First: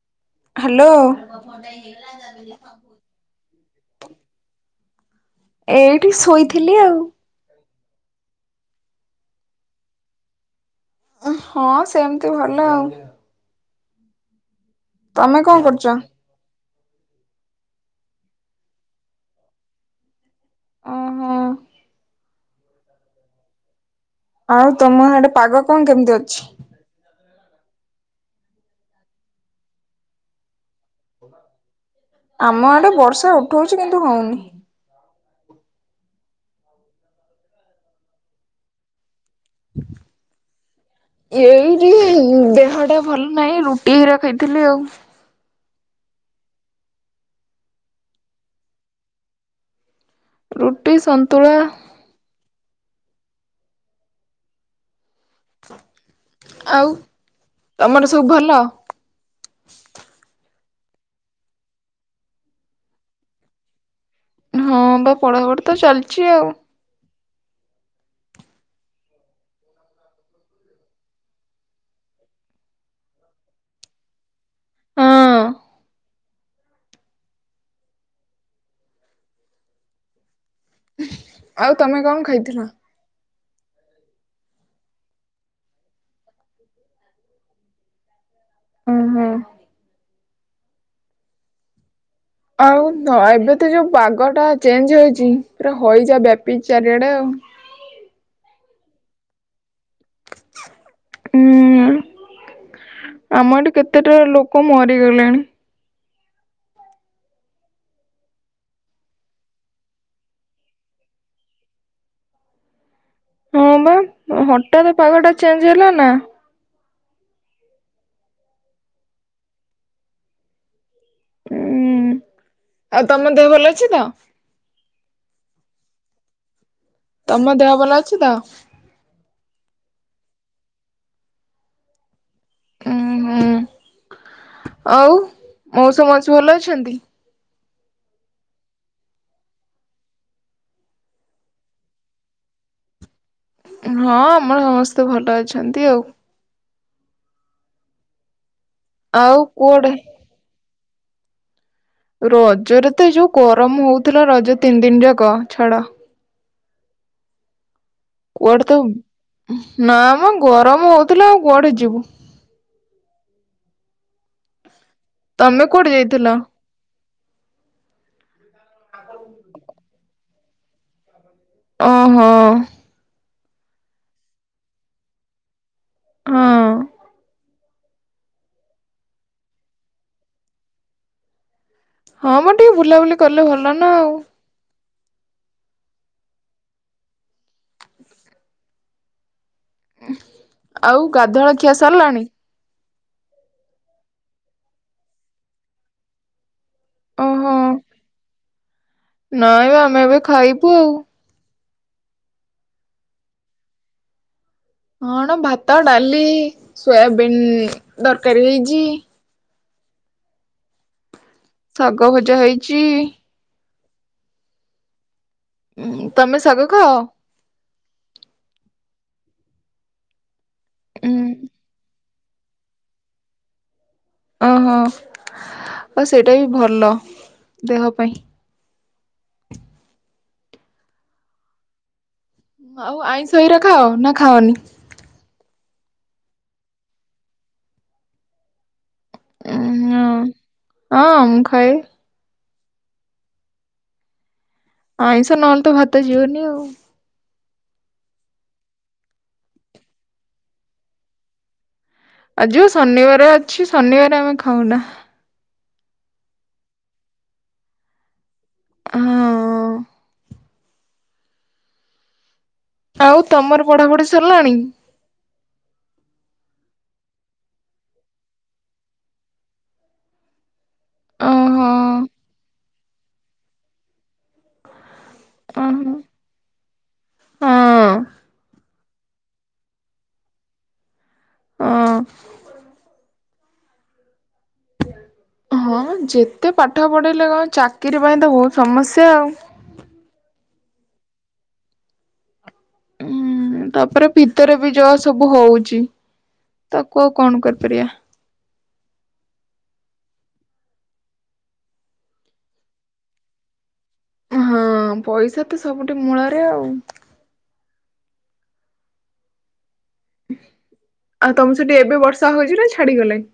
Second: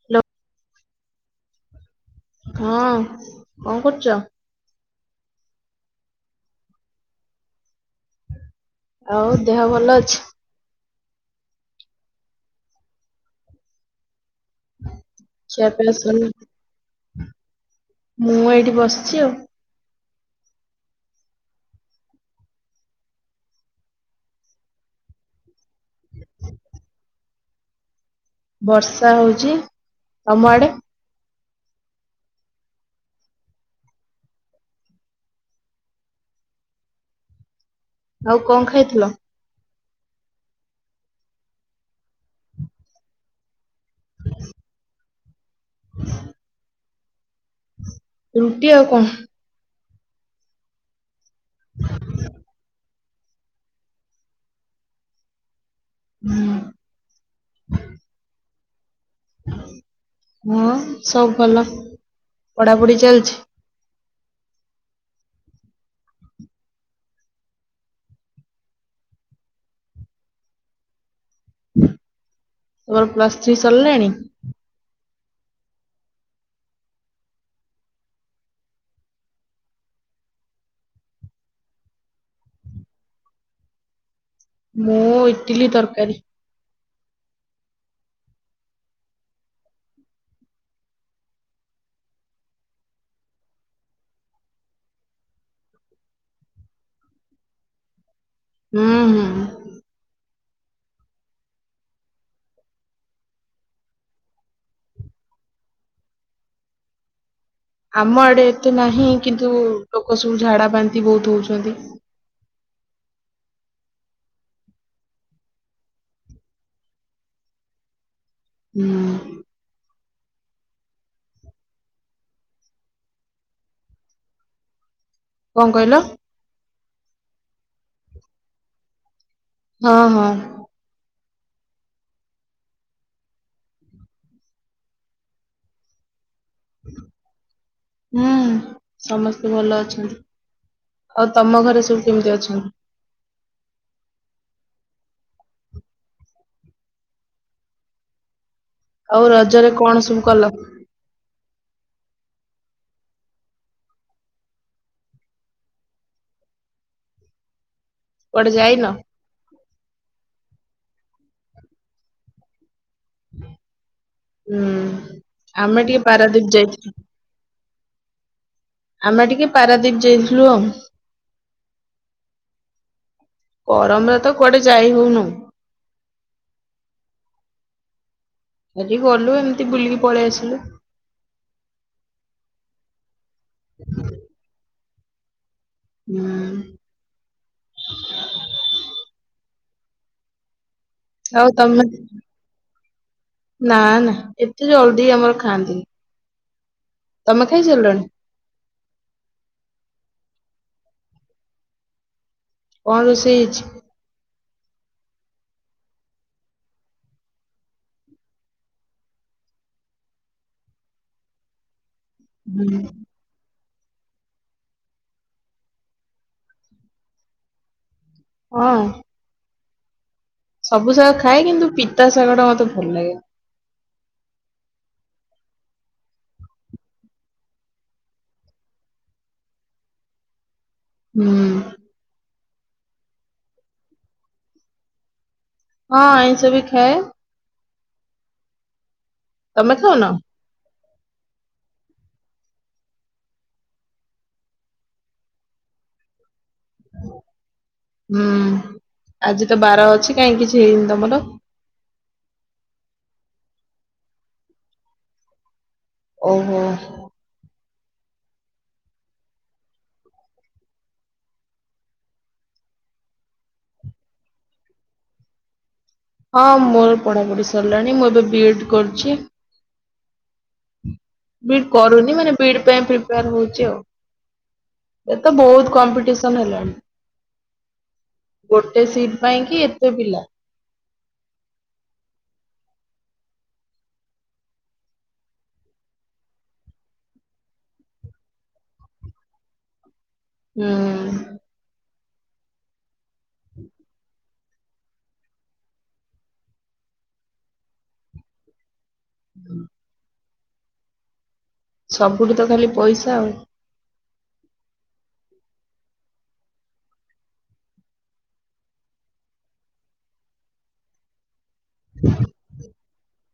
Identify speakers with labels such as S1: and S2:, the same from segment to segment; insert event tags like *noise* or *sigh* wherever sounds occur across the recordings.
S1: *unintelligible*
S2: Hello.
S1: ହଁ କଣ କରୁଛ?
S2: *inaudible* ଏଇଠି ଶୋଇଥିଲି ଆଉ।
S1: ଆଉ ଦେହ ଭଲ ଅଛି?
S2: ହଁ ସେମିତି ଭଲ ଆଉ। ତମେ କଣ କରୁଛ?
S1: ଖିଆପିଆ ସରିଲା। *inaudible* ମୁଁ ଏଇଠି ବସିଛି ଆଉ।
S2: ଓହୋ ଆଉ ତମ ଆଡେ ପାଗ କଣ କେମିତି ଅଛି?
S1: *inaudible* ବର୍ଷା ହଉଚି ତମ ଆଡେ?
S2: ଆମ ଆଡ଼େ ବର୍ଷା ଉଠଉଛି କିନ୍ତୁ ହଉନି।
S1: ଆଉ କଣ ଖାଇଥିଲ?
S2: *inaudible* ଏଇଠି ଦେହଟା ଭଲ ନାହିଁ ରୁ ଟି ରଖେଇ ଥିଲି ଆଉ।
S1: ହୁଁ। ରୁଟି ଆଉ କଣ?
S2: ରୁଟି ସନ୍ତୁଳା।
S1: ହଁ।
S2: ଆଉ ତମର ସବୁ ଭଲ?
S1: ହଁ ସବୁ ଭଲ। ପଢାପଢି ଚାଲିଛି?
S2: ହଁ ବା ପଢାପଢି ତ ଚାଲିଚି ଆଉ।
S1: ତୋର ପ୍ଲସ୍ ଥ୍ରୀ ସରିଲାଣି?
S2: ହଁ ଆଉ ତମେ କଣ ଖାଇଥିଲ?
S1: ମୁଁ ଇଟିଲି ତରକାରୀ।
S2: ଉଁ ହୁଁ। ଆଉ ଏବେ ତ ଯୋଉ ପାଗ ଟା ଚେଞ୍ଜ ହୋଇଚି। ପୁରା ହଇଜା ବ୍ୟାପିଚି ଚାରିଆଡେ ଆଉ।
S1: ହୁଁ ହୁଁ।
S2: ଉଁ। ଆମ ଏଠୁ କେତେଟା ଲୋକ ମରିଗଲେଣି।
S1: ଆମ ଆଡେ ଏତେ ନାହିଁ। କିନ୍ତୁ ଲୋକ ସବୁ ଝାଡା ବାନ୍ତି ବହୁତ୍ ହୋଉଚନ୍ତି।
S2: ହଁ ବା ହଠାତ୍ ପାଗ ଟା ଚେଞ୍ଜ ହେଲା ନା।
S1: ହୁଁ।
S2: ଉଁ ଆଉ ତମ ଦେହ ଭଲ ଅଛି ତ?
S1: କଣ କହିଲ?
S2: ତମ ଦେହ ଭଲ ଅଛି ତ?
S1: ହଁ ହଁ।
S2: ଉଁ ହୁଁ ଆଉ ମଉସା ମାଉସି ଅଛି ଭଲ ଅ ଛନ୍ତି?
S1: ହୁଁ ସମସ୍ତେ ଭଲ ଅଛନ୍ତି। ଆଉ ତମ ଘରେ ସବୁ କେମିତି ଅଛନ୍ତି?
S2: ହଁ ଆମର ସମସ୍ତେ ଭଲ ଅଛନ୍ତି ଆଉ।
S1: ଆଉ ରଜରେ କଣ ସବୁ କଲ?
S2: ରଜରେ ତ ଏଇ ଯୋଉ ଗରମ ହୋଉଥିଲା ରଜ ତିନି ଦିନି ଯାକ। ଛାଡ
S1: କୁଆଡେ ଯାଇନ?
S2: ନା ମ ଗରମ ହୋଉଥିଲା ଆଉ କୁଆଡେ ଯିବୁ।
S1: ହୁଁ
S2: ତମେ
S1: ଆମେ
S2: କୁଆଡେ
S1: ଟିକିଏ
S2: ଯାଇଥିଲ?
S1: ପାରାଦ୍ୱୀପ୍ ଯାଇଥିଲୁ। ଆମେ ଟିକିଏ ପାରାଦ୍ୱୀପ୍ ଯାଇଥିଲୁ ଆଉ।
S2: ଓହୋ।
S1: ଗରମରେ ତ କୁଆଡେ ଯାଇ ହୋଉନୁ।
S2: ହଁ।
S1: ଆଜି ଗଲୁ ଏମିତି ବୁଲିକି ପଳେଇ ଆସିଲୁ।
S2: ହଁ ମ ଟିକିଏ ବୁଲାବୁଲି କଲେ ଭଲ ନା ଆଉ।
S1: ହୁଁ।
S2: ଉଁ ହୁଁ।
S1: ଆଉ ତମେ ନା ନା ଏତେ ଜଲଦି ଆମର ଖାଆନ୍ତିନି।
S2: ଓହୋ
S1: ତମେ ଖାଇସାରିଲଣି?
S2: ନାଇଁ ବାଆମେ ଏବେ ଖାଇବୁ।
S1: କଣ ରୋଷେଇ ହେଇଚି?
S2: ହଁଣ ଭାତ ଡାଲି ସୋୟାବିିନ୍ ଦରକାରୀ ହେଇଜି। ଶାଗ ଭଜା ହେଇଛି। ଉଁ ତମେ ଶାଗ ଖାଅ?
S1: ହଁ। ସବୁ ଶାଗ ଖାଏ
S2: ଉଁ
S1: କିନ୍ତୁ ପିତା ଶାଗ ଟା ମତେ ଭଲ ଲାଗେନି।
S2: ଓ ହୋ ଆଉ ସେଇଟା ବି ଭଲ ଦେହ ପାଇଁ।
S1: ହୁଁ।
S2: ଆଉ ଆଇଁଷ ଗୁରା ଖାଅ ନା ଖାଅନି?
S1: ହଁ ଆଇଁଷ ବି ଖାଏ। ତମେ ଖାଉନ?
S2: ହଁ ହଁ ମୁଁ ଖାଏ। ଆଇଁଷ ନ ହେଲେ ତ ଭାତ ଯିବନି ଆଉ।
S1: ହୁଁ ଆଜି ତ ବାର ଅଛି କାଇଁ କିିଛି ହେଇନି ତମର?
S2: ଆଜି ବା ଶନିବାର ଅଛି ଶନିବାରେ ଆମେ ଖାଉନା।
S1: ଓ ହୋ।
S2: ହଁ। ଆଉ ତମର ପଢାପଢି ସରିଲାଣି?
S1: ହଁ ମୋର ପଢା ପଢି ସରିଲାଣି ମୁଁ ଏବେ ବି ଏଡ୍ କରୁଛି। ବି ଡି
S2: ଓହୋ
S1: କରୁନି ମାନେ ବି ଡି ପାଇଁ ପ୍ରିପେୟାର ହଉଛି ଆଉ ଏ ତ ବହୁତ
S2: ଓହୋ
S1: କମ୍ପିଟେସ ସନ୍ ହେଲାଣି
S2: ହଁ।
S1: ଗୋଟେ ସିଟ୍ ପାଇଁ କି ଏତେ ପିଲା।
S2: ହଁ। ହଁ ଯେତେ ପାଠ ପଢ଼େଇଲେ କଣ ଚାକିରି ପାଇଁ ତ ବହୁତ ସମସ୍ୟା ଆଉ।
S1: ହୁଁ।
S2: ହୁଁ ତାପରେ ଭିତରେ ବି ଯହା ସବୁ ହଉଛି ତାକୁ ଆଉ କଣ କରିପାରିଆ।
S1: ହୁଁ। ସବୁଠି ତ ଖାଲି ପଇସା ଆଉ।
S2: ଆଉ ହଁ ପଇସା ତ ସବୁଠି ମୂଳରେ ଆଉ। ଆଉ ତମ ସେଠି ଏବେ ବର୍ଷା ହଉଛି ନା ଛାଡିଗଲାଇଁ?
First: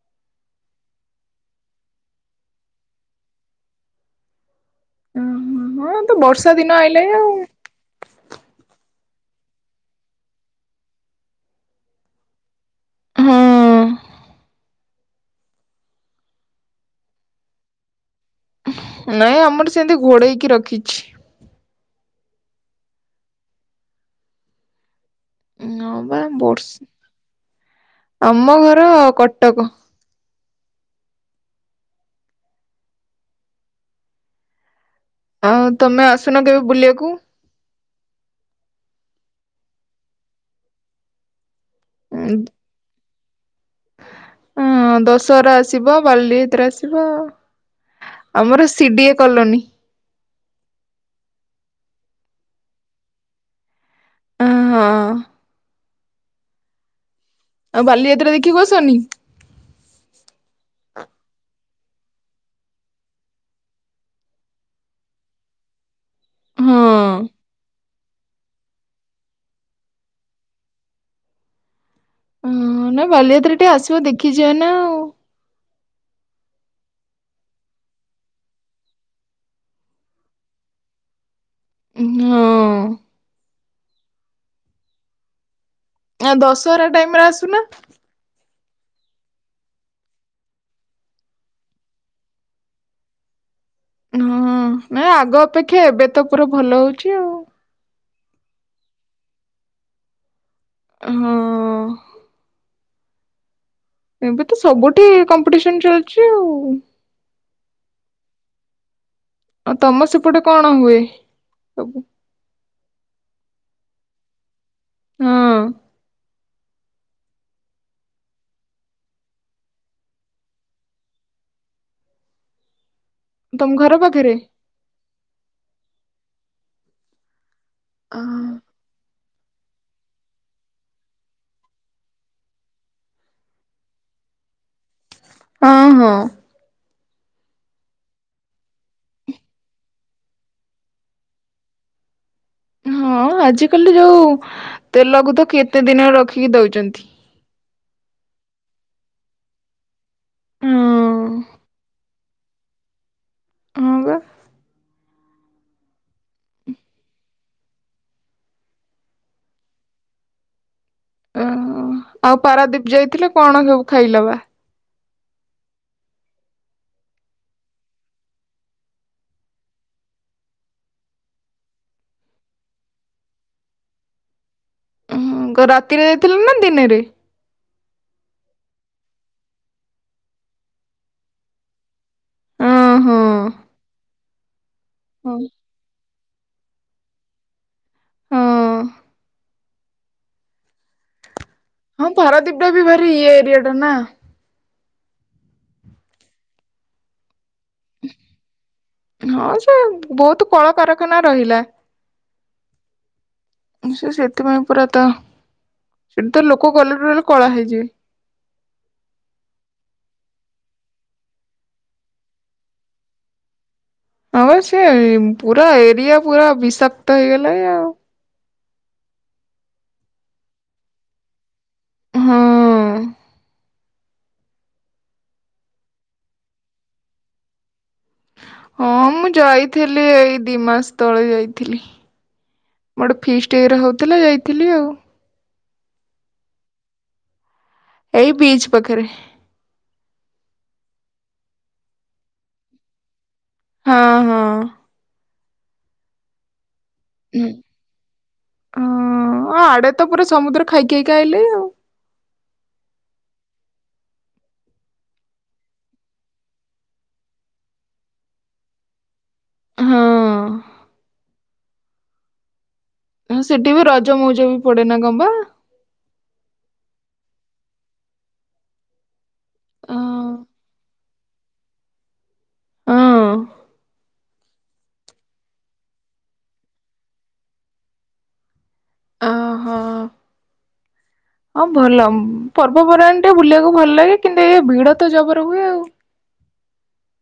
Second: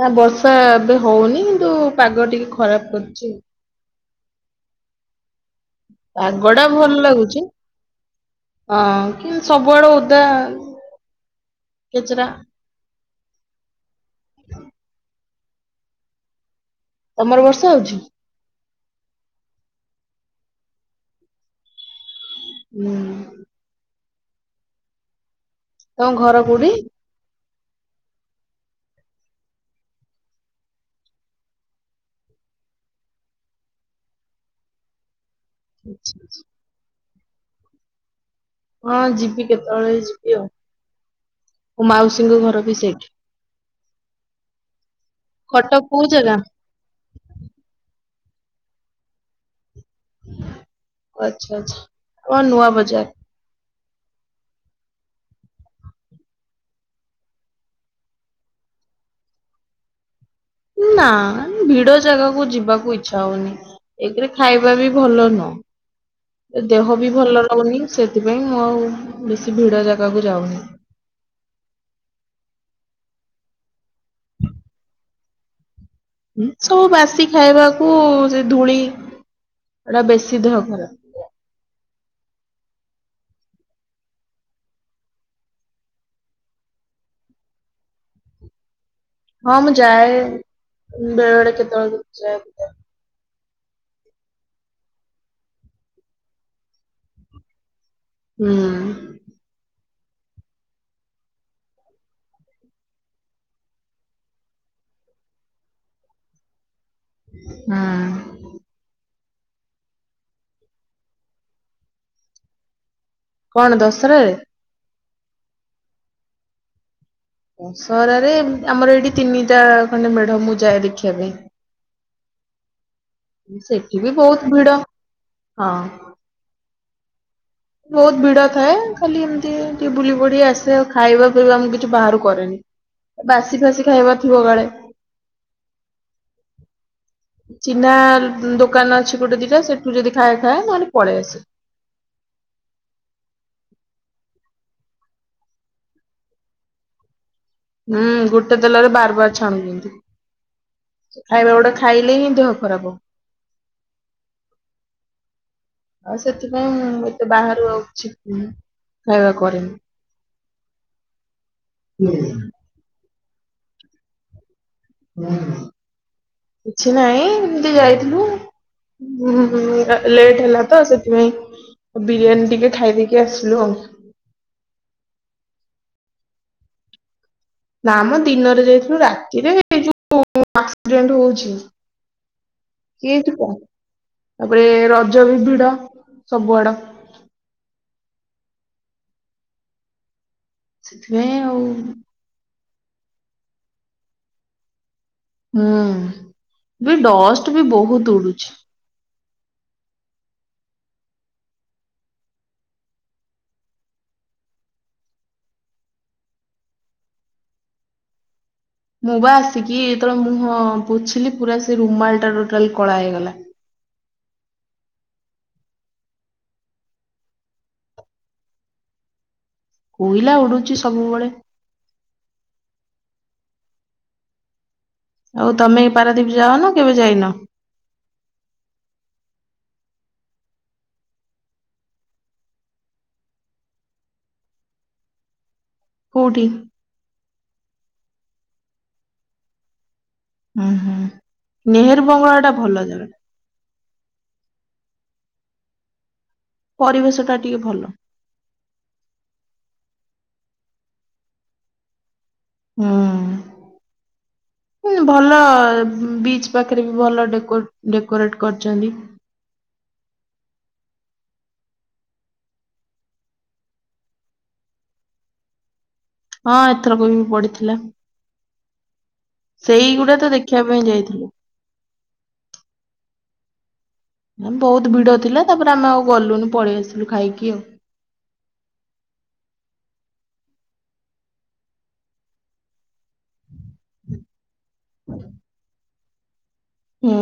S1: ନା ବର୍ଷା ଏବେ ହଉନି କିନ୍ତୁ ପାଗ ଟିକେ ଖରାପ କରିଛି ଆଉ।
S2: ହଁ ତ ବର୍ଷା
S1: ପାଗଟା
S2: ଦିନ
S1: ଭଲ
S2: ଆଇଲାଇ ଆଉ।
S1: ଲାଗୁଛି। ହଁ କିନ୍ତୁ ସବୁଆଡ ଓଦା କେଚରା।
S2: ହଁ।
S1: ତମର ବର୍ଷା ହଉଛି?
S2: ନାଇଁ ଆମର ସେମିତି ଘୋଡ଼େଇକି ରଖିଛି।
S1: ହୁଁ।
S2: ଉଁ ହଁ
S1: ତମ
S2: ବା
S1: ଘର କୋଉଠି?
S2: ବର୍ଷ ଆମ ଘର କଟକ। ଆଉ ତମେ ଆସୁନ କେବେ ବୁଲିଆକୁ?
S1: ହଁ ଯିବି କେତେବେଳେ ଯିବି ଆଉ ମୋ ମାଉସୀଙ୍କ ଘର ବି ସେଇଠି।
S2: ହଁ ଦଶହରା
S1: କଟକ
S2: ଆସିବ
S1: କୋଉ ଜାଗା
S2: ବାଲିଯାତ୍ରା ଆସିବ। ଆମର ସି ଡି ଏ କଲୋନୀ।
S1: ଓ ଆଚ୍ଛା ଆଚ୍ଛା ଆମର ନୂଆ ବଜାର।
S2: ଓ ହଁ। ଆଉ ବାଲିଯାତ୍ରା ଦେଖିଆକୁ ଆସିବନି?
S1: ନା ଭିଡ ଜାଗାକୁ ଯିବାକୁ ଇଚ୍ଛା ହଉନି। ଏକରେ ଖାଇବା ବି ଭଲ ନୁହଁ। ଏ
S2: ହଁ।
S1: ଦେହ ବି ଭଲ ରହୁନି ସେଥିପାଇଁ ମୁଁ ଆଉ ବେଶୀ ଭିଡ ଜାଗାକୁ ଯାଉନି।
S2: ହଁ ନା ବାଲିଯାତ୍ର ଟିକେ ଆସିବ ଦେଖିଯିବ ନା ଆଉ।
S1: ସବୁ ବାସି ଖାଇବାକୁ ସେ ଧୂଳି ଏଟା ବେଶୀ ଦେହ ଖରାପ।
S2: ନାଁ। ଦଶହରା ଟାଇମରେ ଆସୁନା।
S1: ହଁ ମୁଁ ଯାଏ ବେଳେ ବେଳେ କେତେବେଳେ କେମିତି ଯାଏ।
S2: ହଁ ନାଇଁ ଆଗ ଅପେକ୍ଷା ଏବେ ତ ପୁରା ଭଲ ହୋଉଚି ଆଉ।
S1: ହୁଁ।
S2: ହୁଁ। ଏବେ ତ ସବୁଠି କମ୍ପିଟିସନ ଚାଲିଛି ଆଉ।
S1: ହୁଁ।
S2: ଆଉ ତମ ସେପଟେ କଣ ହୁଏ ସବୁ?
S1: କଣ ଦଶହରାରେ?
S2: ହଁ।
S1: ଦଶହରାରେ ଆମର ଏଇଠି ତିନିଟା ଖଣ୍ଡେ ମେଢ ମୁଁ ଯାଏ ଦେଖିବା ପାଇଁ।
S2: ତମ ଘର
S1: ସେଠି ବି
S2: ପାଖରେ?
S1: ବୋହୁତ ଭିଡ ହଁ। ବୋହୁତ ଭିଡ
S2: ଅ
S1: ଥାଏ ଖାଲି ଏମିତି ଟିକେ ବୁଲି ପଡି ଆସେ ଆଉ ଖାଇବା ପିଇବା ମୁଁ କିଛି ବାହାରାରୁ କରେନି। ବାସି ଫାସି ଖାଇବାର ଥିବ କାଳେ।
S2: ହଁ ହଁ।
S1: ଚିହ୍ନା ଦୋକାନ ଅଛି ଗୋଟେ ଦିଟା ସେଠୁ ଯଦି ଖାଏ ଖାଏ ନହେଲେ ପଳେଇ ଆସେ।
S2: ହଁ ଆଜିକାଲି ଯୋଉ ତେଲକୁ ତ କେତେ ଦିନରେ ରଖିକି ଦୋଉଛନ୍ତି।
S1: ହୁଁ ଗୋଟେ ତେଲରେ ବାର ବାର ଛାଣୁଛନ୍ତି
S2: ହଁ
S1: ଖାଇବା ଗୁଡା ଖାଇଲେ ହିଁ ଦେହ ଖରାପ।
S2: ହଁ ପା।
S1: ଆଉ ସେଥିପାଇଁ ମୁଁ ଏତେ ବାହାରୁ ଆଉ ଆଛି ଖାଇବା କରେନି।
S2: ଉଁ ଆଉ ପାରାଦୀପ ଯାଇଥିଲେ କଣ ସବୁ ଖାଇଲବା?
S1: କିଛି ନାଇଁ ଏମିତି ଯାଇଥିଲୁ ଆଉ। ହୁଁ ହୁଁ ଲେଟ୍ ହେଲା ତ ସେଥିପାଇଁ। ବିରିୟାନୀ ଟିକେ ଖାଇଦେଇକି ଆସିଲୁ ଆଉ।
S2: ହଁ ରାତିରେ ଯାଇଥିଲେ ନା ଦିନେରେ?
S1: ନା ଆମ ଦିନରେ ଯାଇଥିଲୁ ରାତିରେ ଏଇ ଯୋଉ ଆକ୍ସିଡେଣ୍ଟ ହୋଉଛି।
S2: ହଁ ହଁ
S1: କିଏ ଯିବ ତାପରେ ରଜ
S2: ହଁ
S1: ବି ଭିଡ ସବୁଆଡ।
S2: ହଁ।
S1: ସେଥିପାଇଁ ଆଉ।
S2: ହଁ ପାରାଦୀପ ଟା ବି ଭାରି ଇଏ ଏରିଆ ଟା ନା।
S1: ହୁଁ ବି ଡଷ୍ଟ ବି ବୋହୁତ ଉଡୁଛି।
S2: ହଁ ସେ ବୋହୁତ କଳକାରଖାନା ରହିଲା ସେ ସେଥିପାଇଁ ପୁରା ତ ସେଠି ତ ଲୋକ ଗଲେ ଟୋଟାଲେ କଳା ହେଇଯିବେ।
S1: ମୁଁ ବା ଆସିକି ତବେଳେ ମୁଁ ପୋଛିଲି ପୁରା ସେ ରୁମାଲ ଟା ଟୋଟାଲେ କଳା ହେଇଗଲା।
S2: ହଁପା ସେ ପୁରା ଏରିଆ ପୁରା ବିଷାକ୍ତ ହେଇଗଲା ଏ ଆଉ।
S1: କୋଇଲା ଉଡୁଛି ସବୁବେଳେ।
S2: ହଁ।
S1: ଆଉ ତମେ ପାରାଦୀପ ଯାଅନ କେବେ ଯାଇନ?
S2: ହଁ ମୁଁ ଯାଇଥିଲି ଏଇ ଦିଇ ମାସେ ତଳେ ଯାଇଥିଲି। ମୋ ଗୋଟେ ଫିଷ୍ଟି ଇଏରେ ହୋଉଥିଲା ଯାଇଥିଲି ଆଉ।
S1: କୋଉଠି?
S2: ଏଇ ବିଚ୍ ପାଖରେ।
S1: ହୁଁ ହୁଁ ନେହେରୁ ବଙ୍ଗଳା ଟା ଭଲ ଜାଗା।
S2: ହଁ ହଁ।
S1: ପରିବେଶ ଟା
S2: ହୁଁ।
S1: ଟିକେ ଭଲ।
S2: ହଁ ଆଡେ ତ ପୁରା ସମୁଦ୍ର ଖାଇ ଖାଇକି ଆଇଲେ ଆଉ।
S1: ହୁଁ। ଭଲ ବିଚ୍ ପାଖରେ ବି ଭଲ ଡେକୋରେଟ କରିଛନ୍ତି।
S2: ହଁ। ସେଠି ବି ରଜ ମଉଜ ବି ପଡେନା ଗମ୍ବା
S1: ହଁ ଏଥରକ ବି ପଡିଥିଲା ସେଇଗୁଡା ତ
S2: ହଁ।
S1: ଦେଖିବା ପାଇଁ ଯାଇଥିଲୁ।
S2: ହଁ।
S1: ବହୁତ ଭିଡ ଥିଲା ତାପରେ ଆମେ ଆଉ ଗଲୁନୁ ପଳେଇ ଆସିଲୁ ଖାଇକି ଆଉ।
S2: ଓ ହୋ। ହଁ ଭଲ ପର୍ବପର୍ବାଣି ଟେ ବୁଲିବାକୁ ଭଲ ଲାଗେ କିନ୍ତୁ ଏଇ ଭିଡ ତ ଜବର ହୁଏ ଆଉ।
S1: ହୁଁ।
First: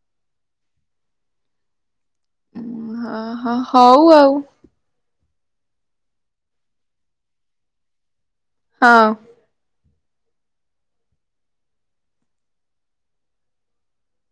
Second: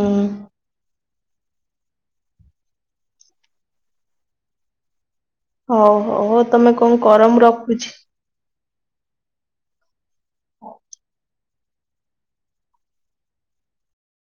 S2: ହଁ ହଁ ହଉ ଆଉ।
S1: ହଉ ହଉ ହଉ ତମେ କଣ କର ମୁଁ ରଖୁଛି।
S2: ହଁ।
S1: *inaudible*